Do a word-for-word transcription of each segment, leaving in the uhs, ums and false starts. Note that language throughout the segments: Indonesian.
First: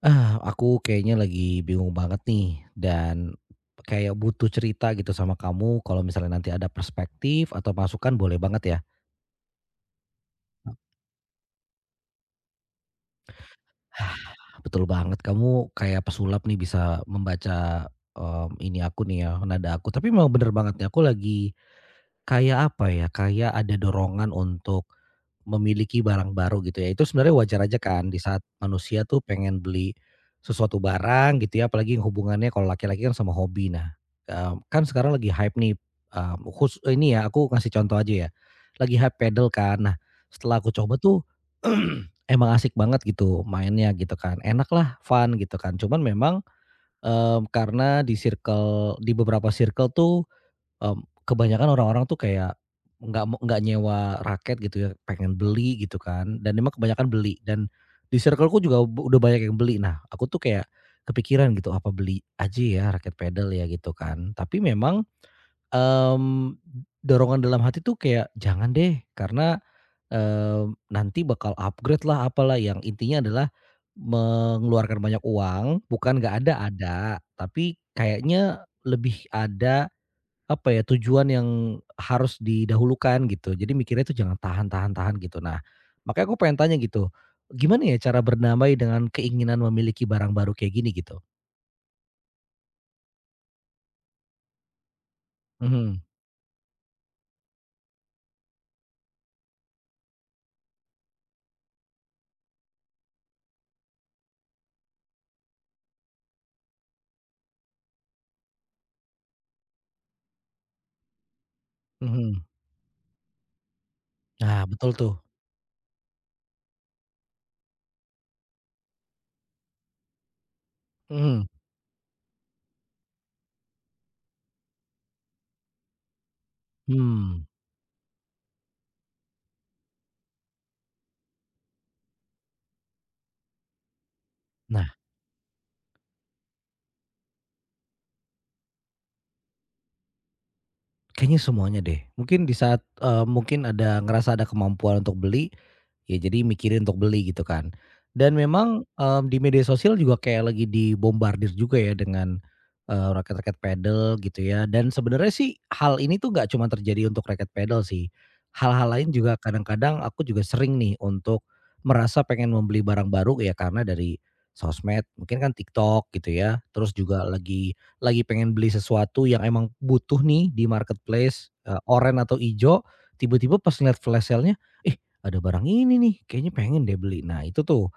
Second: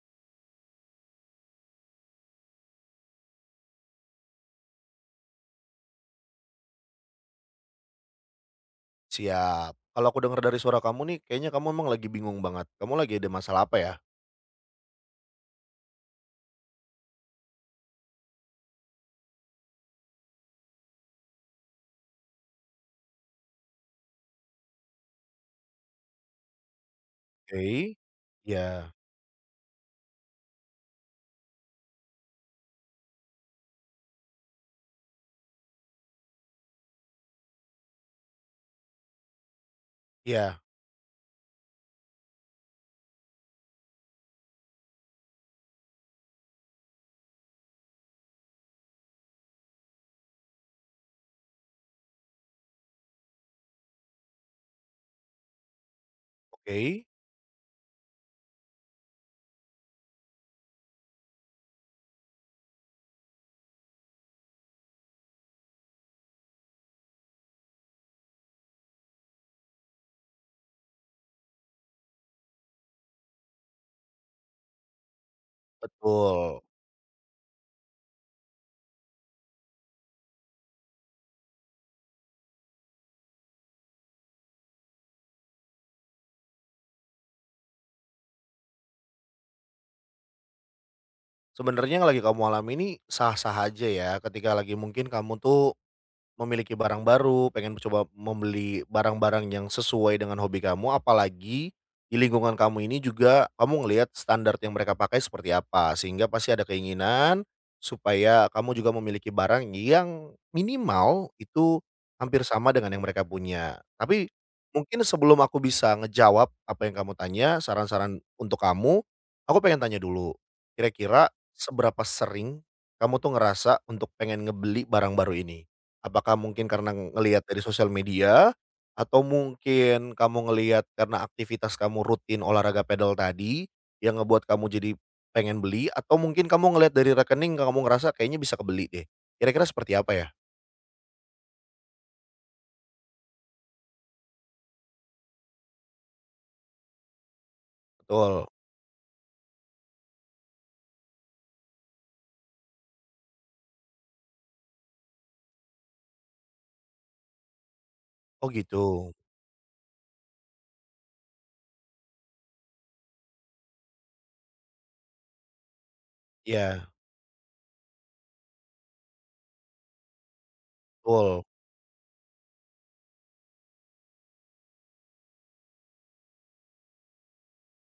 Ah, aku kayaknya lagi bingung banget nih dan kayak butuh cerita gitu sama kamu kalau misalnya nanti ada perspektif atau masukan boleh banget ya. Siap. Kalau aku dengar dari suara kamu nih, kayaknya kamu emang lagi bingung banget. Kamu lagi ada masalah apa ya? Hah, betul banget kamu kayak pesulap nih bisa membaca em, ini aku nih ya, nada aku. Tapi memang bener banget nih aku lagi Kayak apa ya, kayak ada dorongan untuk memiliki barang baru gitu ya. Itu sebenarnya wajar aja Oke. kan di saat Ya. manusia tuh pengen beli sesuatu barang gitu ya, apalagi yang hubungannya kalau laki-laki kan sama hobi. Nah, eee, kan sekarang lagi hype nih, eee, khus ini ya aku ngasih contoh aja ya, lagi hype pedal kan. Nah, setelah Ya. aku coba tuh emang asik banget gitu mainnya gitu kan, enak lah fun gitu kan. Cuman memang, eee, karena di circle di beberapa circle tuh Mmm, kebanyakan orang-orang tuh kayak nggak mau nggak nyewa raket gitu ya, pengen beli gitu kan, dan emang Oke. kebanyakan beli dan di circleku juga b udah banyak yang beli. Nah, aku tuh kayak kepikiran gitu, "Apa beli aja ya raket pedal ya?" Gitu kan. Tapi memang, mmm, dorongan dalam hati tuh kayak, "Jangan deh, karena, eee, nanti bakal upgrade lah, apalah." Yang intinya adalah mengeluarkan banyak uang, bukan nggak ada, Betul. ada, tapi kayaknya lebih ada apa ya, tujuan yang harus didahulukan gitu. Jadi mikirnya tuh jangan tahan-tahan-tahan gitu. Nah, makanya aku pengen tanya gitu, gimana ya cara berdamai dengan keinginan memiliki barang baru kayak gini gitu? Sebenarnya yang lagi kamu alami ini sah-sah aja ya, ketika lagi mungkin kamu tuh Mhm, memiliki barang baru, pengen coba membeli barang-barang yang sesuai dengan hobi kamu, apalagi di lingkungan kamu ini juga kamu ngelihat standar yang mereka pakai seperti apa, sehingga pasti ada keinginan supaya kamu juga memiliki barang yang minimal itu mhm. hampir sama dengan yang mereka punya. Tapi Nah, betul mungkin tuh. sebelum aku bisa ngejawab apa yang kamu tanya, saran-saran untuk kamu, aku pengen tanya dulu, kira-kira Mhm, seberapa sering kamu tuh ngerasa untuk pengen ngebeli barang baru ini? Apakah mungkin karena ngelihat hmm. dari sosial media, atau mungkin kamu ngelihat karena aktivitas kamu rutin olahraga pedal tadi, yang ngebuat kamu jadi Nah, pengen beli, atau mungkin kamu ngelihat dari rekening kamu ngerasa kayaknya bisa kebeli deh. Kira-kira seperti apa ya? kayaknya semuanya deh. Mungkin di saat, eee, mungkin ada ngerasa ada kemampuan untuk beli, Ya jadi mikirin untuk beli gitu kan. Dan Betul. memang, mmm, di media sosial juga kayak lagi dibombardir juga ya dengan, eee, raket-raket padel gitu ya dan sebenarnya sih hal ini tuh nggak cuma terjadi untuk raket pedal sih. Oh Hal-hal lain gitu. juga kadang-kadang aku juga sering nih untuk merasa pengen membeli barang baru ya karena dari sosmed, mungkin kan TikTok gitu ya. Iya, Terus juga lagi lagi pengen beli sesuatu yang emang butuh nih di betul. marketplace, eee, oren atau ijo, tiba-tiba pas ngeliat flash sale-nya, ih ada barang ini nih, kayaknya pengen deh beli. Nah itu tuh,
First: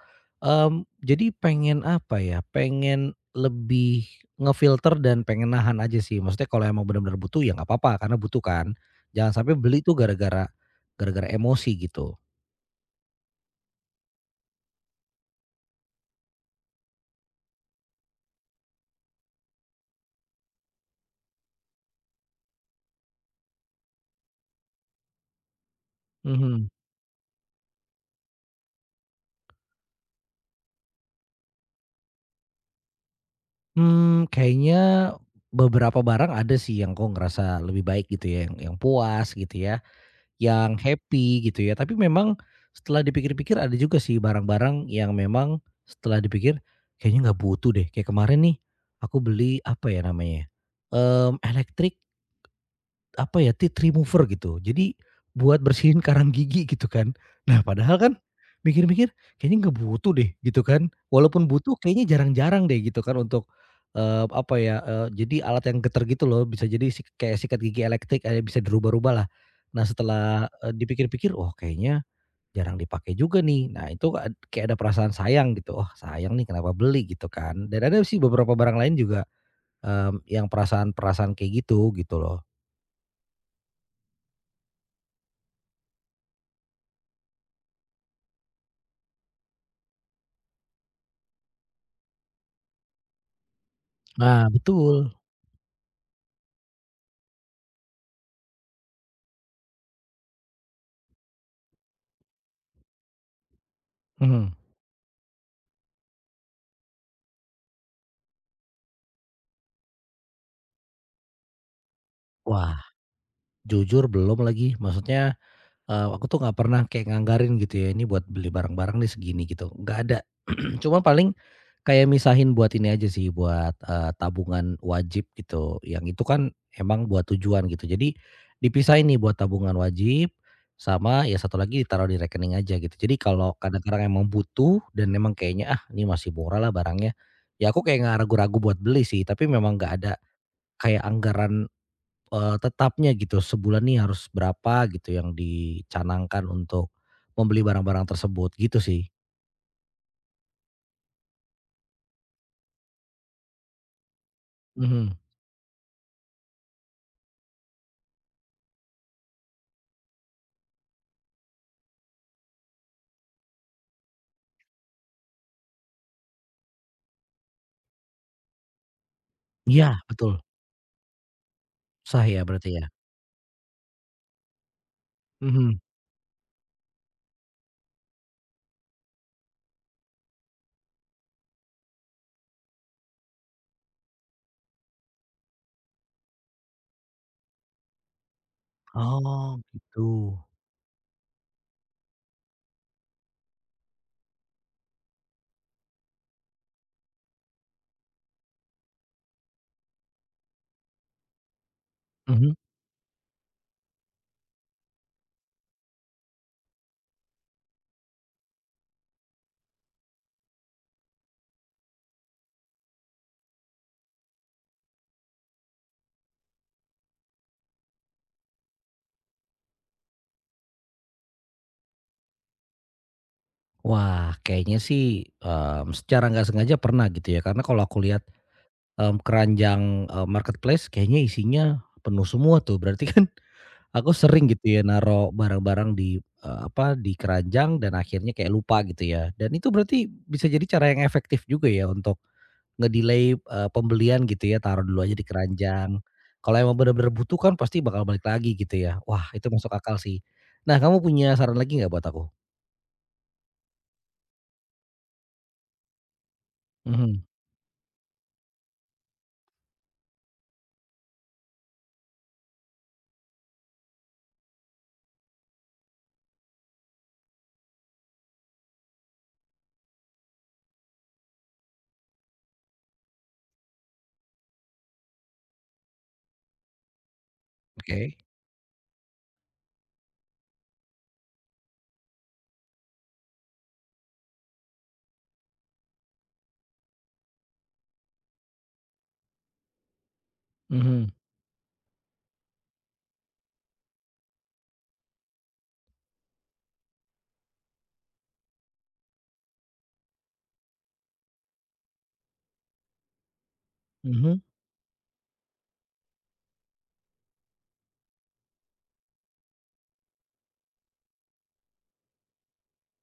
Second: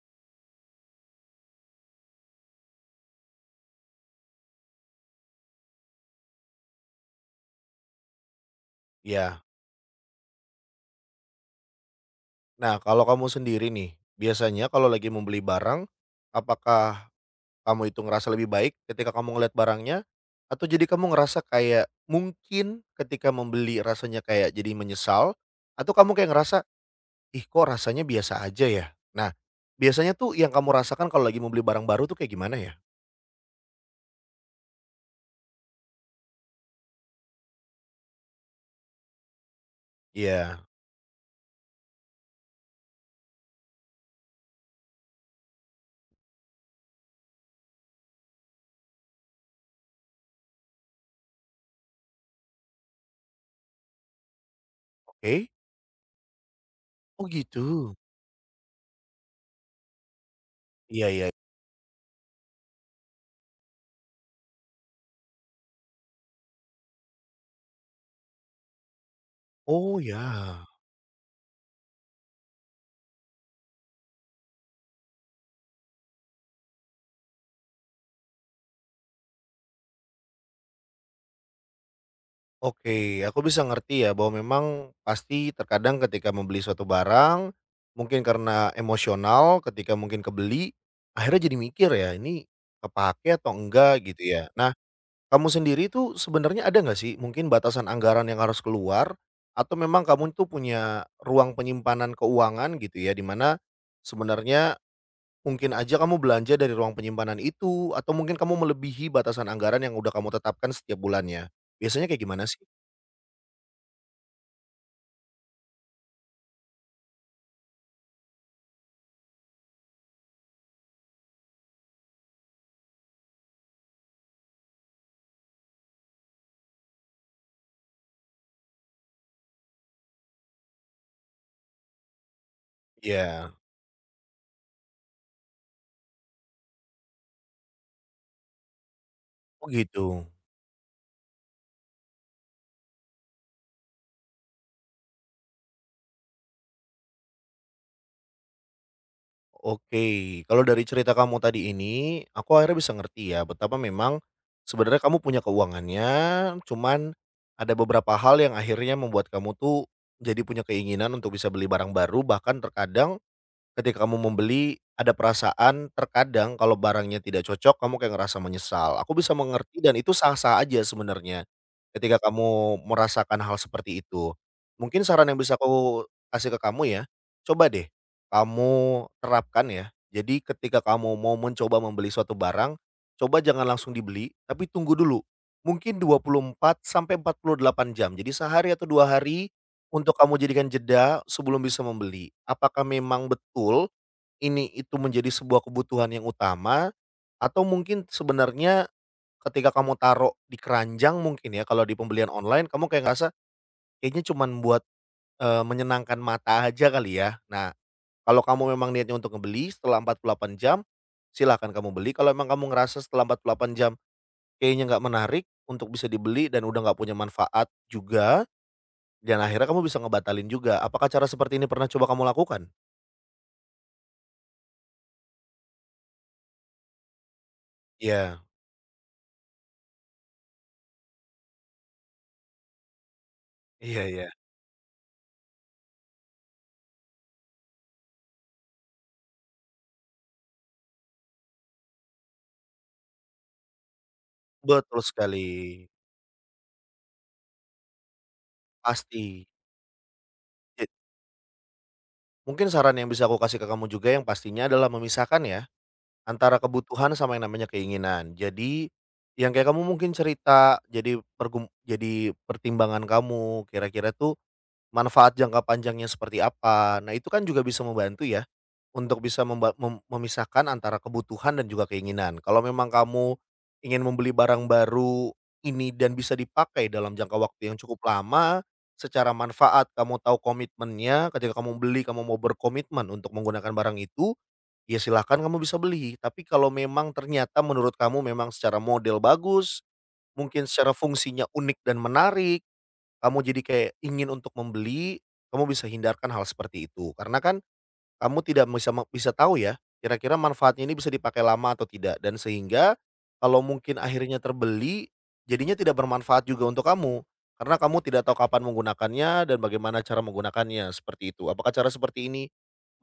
mmm, jadi pengen apa ya, pengen lebih ngefilter dan pengen nahan aja sih. Maksudnya kalau emang benar-benar butuh ya nggak apa-apa, karena butuh kan. Jangan Iya. sampai beli tuh gara-gara gara-gara emosi gitu. Nah, kalau kamu sendiri nih, biasanya kalau lagi membeli barang, apakah kamu itu ngerasa lebih baik ketika kamu ngelihat barangnya? Atau jadi kamu ngerasa kayak mungkin ketika membeli rasanya kayak jadi menyesal? Atau kamu kayak ngerasa, Mhm. "Ih, kok rasanya biasa aja ya?" Nah, biasanya tuh yang kamu rasakan kalau lagi mau beli barang baru tuh kayak gimana ya? Mmm, kayaknya beberapa barang ada sih yang kok ngerasa lebih baik gitu ya, yang yang puas gitu ya, Iya, yang happy gitu ya. Tapi memang setelah dipikir-pikir ada juga sih barang-barang yang memang setelah dipikir kayaknya nggak butuh deh. Kayak kemarin nih aku beli apa ya namanya ya, mmm, elektrik apa ya, teeth remover gitu. Jadi oke. buat bersihin karang gigi gitu kan. Oh Nah gitu. padahal kan mikir-mikir kayaknya nggak butuh deh gitu kan. Iya, iya. Walaupun butuh kayaknya jarang-jarang deh gitu kan untuk, eee, apa ya, eee, jadi alat yang getar gitu loh bisa jadi si kayak sikat gigi elektrik ada bisa dirubah-rubah lah. Nah Oh setelah, ya. eee, dipikir-pikir, "Oh kayaknya jarang dipakai juga nih." Nah itu ad kayak ada perasaan sayang gitu, "oh sayang nih kenapa beli?" Gitu kan. Dan ada sih beberapa barang lain juga, mmm, yang perasaan-perasaan kayak gitu, gitu loh. Oke, aku bisa ngerti ya bahwa memang pasti terkadang ketika membeli suatu barang, mungkin karena emosional ketika mungkin kebeli, akhirnya jadi mikir ya ini kepake atau enggak gitu ya. Nah Nah, betul. kamu sendiri tuh sebenarnya ada nggak sih mungkin batasan anggaran yang harus keluar atau memang kamu tuh punya ruang penyimpanan keuangan gitu ya, di mana Mhm. sebenarnya mungkin aja kamu belanja dari ruang penyimpanan itu atau mungkin kamu melebihi batasan anggaran yang udah kamu tetapkan setiap bulannya. Biasanya kayak gimana sih? Wah, jujur belum lagi, maksudnya, eee, aku tuh nggak pernah kayak nganggarin gitu ya, ini buat beli barang-barang nih segini gitu, nggak ada. Cuma paling kayak misahin buat ini aja sih, buat, eee, tabungan wajib gitu, yang itu kan emang buat tujuan gitu. Jadi dipisahin nih buat tabungan wajib, sama ya satu lagi ditaruh di rekening aja gitu. Jadi Iya. kalau kadang-kadang emang butuh dan emang kayaknya, "Ah, ini masih murah lah barangnya," ya aku kayak nggak ragu-ragu buat beli sih, tapi Oh memang nggak ada gitu. kayak anggaran eee, tetapnya gitu, sebulan nih harus berapa gitu yang dicanangkan untuk membeli barang-barang tersebut, gitu sih. Oke. Kalau dari cerita kamu tadi ini, aku akhirnya bisa ngerti ya betapa memang sebenarnya Mhm. kamu punya keuangannya, cuman ada beberapa hal yang akhirnya membuat kamu tuh jadi punya keinginan untuk bisa beli barang baru, bahkan terkadang ketika kamu membeli, ada perasaan terkadang kalau barangnya tidak cocok, kamu kayak ngerasa menyesal. Aku bisa mengerti dan Iya, itu betul. sah-sah aja sebenarnya, ketika Sah ya kamu berarti ya? merasakan hal seperti itu. Mungkin saran yang bisa Mhm. aku kasih ke kamu ya, coba deh kamu terapkan ya. Jadi ketika kamu mau mencoba membeli suatu barang, coba jangan langsung dibeli, tapi tunggu dulu. Mungkin dua puluh empat sampai empat puluh delapan jam. Jadi sehari atau dua hari Oh, gitu. untuk kamu jadikan jeda sebelum bisa membeli, apakah memang betul ini itu menjadi sebuah kebutuhan yang utama? Atau mungkin sebenarnya ketika kamu taruh di keranjang mungkin ya kalau di pembelian Mhm. online kamu kayak ngerasa kayaknya cuman buat, eee, menyenangkan mata aja kali ya? Nah, kalau kamu memang niatnya untuk ngebeli setelah empat puluh delapan jam, silakan kamu beli, kalau emang kamu ngerasa setelah empat puluh delapan jam kayaknya nggak menarik untuk bisa dibeli dan udah nggak punya manfaat juga dan akhirnya kamu bisa ngebatalin juga. Apakah cara seperti ini pernah coba kamu lakukan? Wah, kayaknya sih, mmm, secara nggak sengaja pernah gitu ya, karena kalau aku lihat, Iya, mmm, keranjang, eee, marketplace kayaknya isinya penuh semua tuh, berarti kan iya, aku iya. sering gitu ya naruh barang-barang di, eee, apa, di keranjang dan akhirnya kayak lupa gitu ya, dan itu berarti bisa jadi cara yang efektif juga ya untuk ngedelay delay pembelian gitu ya, taruh Betul dulu aja di sekali, keranjang. Kalau emang benar-benar butuh kan pasti bakal balik lagi gitu ya. Wah, itu pasti. masuk akal sih. Nah, It kamu punya saran lagi nggak buat aku? Mungkin saran yang bisa aku kasih ke kamu juga yang pastinya adalah memisahkan ya, antara kebutuhan Mhm, sama yang namanya keinginan. Jadi, yang kayak kamu mungkin cerita, jadi pergum jadi pertimbangan kamu, kira-kira tuh manfaat jangka panjangnya seperti apa. Nah, itu kan juga bisa membantu ya, untuk bisa memba mem memisahkan antara kebutuhan dan juga keinginan. Kalau memang kamu ingin membeli barang baru ini dan bisa dipakai dalam jangka waktu yang cukup oke. lama, secara manfaat kamu tahu komitmennya, ketika kamu beli kamu mau berkomitmen untuk menggunakan barang itu, ya silahkan kamu bisa beli. Tapi kalau memang ternyata menurut kamu memang secara model bagus, mungkin secara Mhm, fungsinya unik dan menarik kamu jadi kayak ingin untuk membeli, kamu bisa hindarkan hal seperti itu. Karena kan kamu tidak bisa me bisa tahu ya, kira-kira manfaatnya ini bisa dipakai lama atau tidak dan sehingga kalau mungkin mhm. akhirnya terbeli, jadinya tidak bermanfaat juga untuk kamu. Karena kamu tidak tahu kapan menggunakannya dan bagaimana cara menggunakannya, seperti itu. Apakah cara seperti ini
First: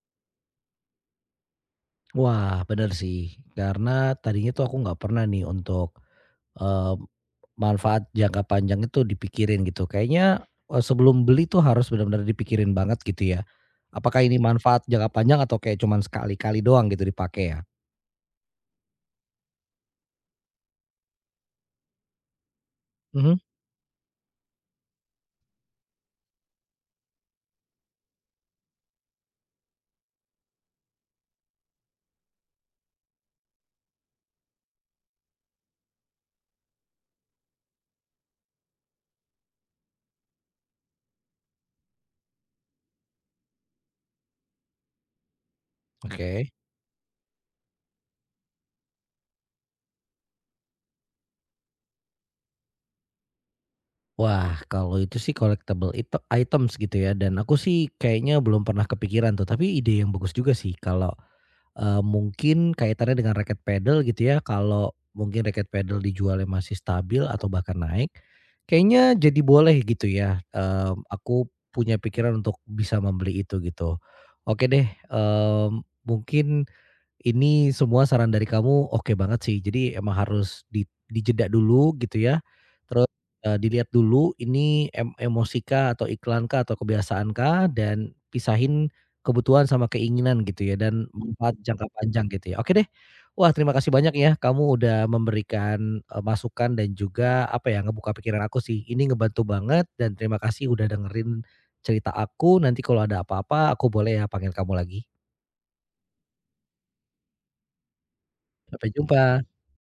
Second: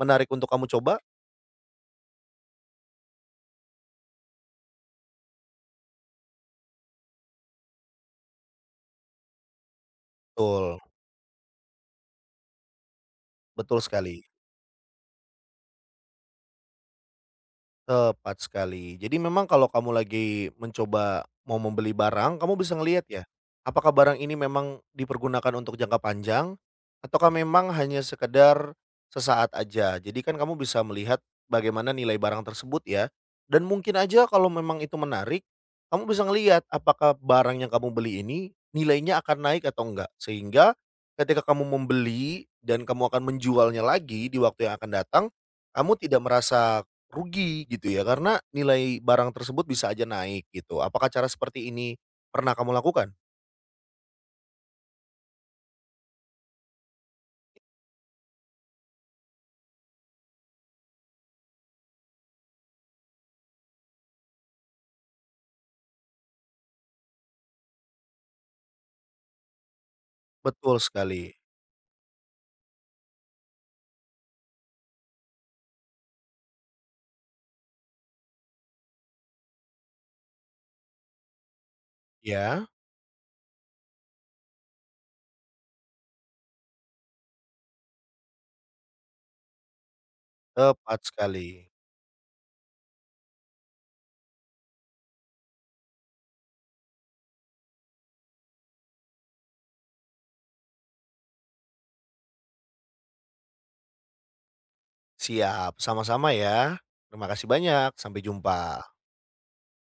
menarik untuk kamu coba? Wah, benar sih, karena tadinya tuh aku nggak pernah nih untuk, eh, Manfaat jangka panjang itu dipikirin gitu. Kayaknya, Betul, eee, sebelum beli tuh harus benar-benar dipikirin banget gitu ya. betul Apakah sekali. ini manfaat jangka panjang atau kayak cuman sekali-kali doang gitu dipakai ya? Tepat sekali. Jadi memang kalau kamu lagi mencoba mau membeli barang, kamu bisa ngelihat ya, Mhm, apakah barang ini memang dipergunakan untuk jangka panjang ataukah memang hanya sekedar sesaat aja. Jadi kan kamu bisa melihat bagaimana nilai barang tersebut ya. Dan mungkin aja kalau memang itu menarik, kamu bisa ngelihat apakah barang yang kamu beli ini nilainya akan naik atau enggak. Sehingga ketika kamu membeli dan kamu akan menjualnya lagi di waktu yang akan datang, kamu tidak oke. merasa rugi gitu ya karena nilai barang tersebut bisa aja naik gitu. Apakah cara seperti ini pernah kamu lakukan? Wah, kalau itu sih collectible itu items gitu ya dan aku sih kayaknya belum pernah kepikiran tuh, tapi ide yang bagus juga sih kalau Eee, mungkin kaitannya dengan raket pedal gitu ya, kalau mungkin raket pedal dijualnya masih stabil atau bahkan naik, kayaknya jadi boleh gitu ya, Betul eee, sekali, aku punya pikiran untuk bisa membeli itu gitu. Oke deh, mmm, mungkin ini semua saran dari kamu oke banget sih. Jadi emang harus di dijeda dulu gitu ya. ya, Terus, eee, dilihat dulu ini em emosi kah atau iklan kah atau kebiasaan kah dan pisahin kebutuhan sama keinginan gitu ya tepat dan sekali. manfaat jangka panjang gitu ya. Oke deh. Wah, terima kasih banyak ya kamu udah memberikan, eee, masukan dan juga apa ya, ngebuka pikiran aku sih. Ini ngebantu banget dan terima kasih udah dengerin cerita aku. Nanti kalau ada apa-apa aku boleh ya panggil kamu lagi. Siap, sama-sama ya. Terima kasih banyak, sampai jumpa. Sampai jumpa.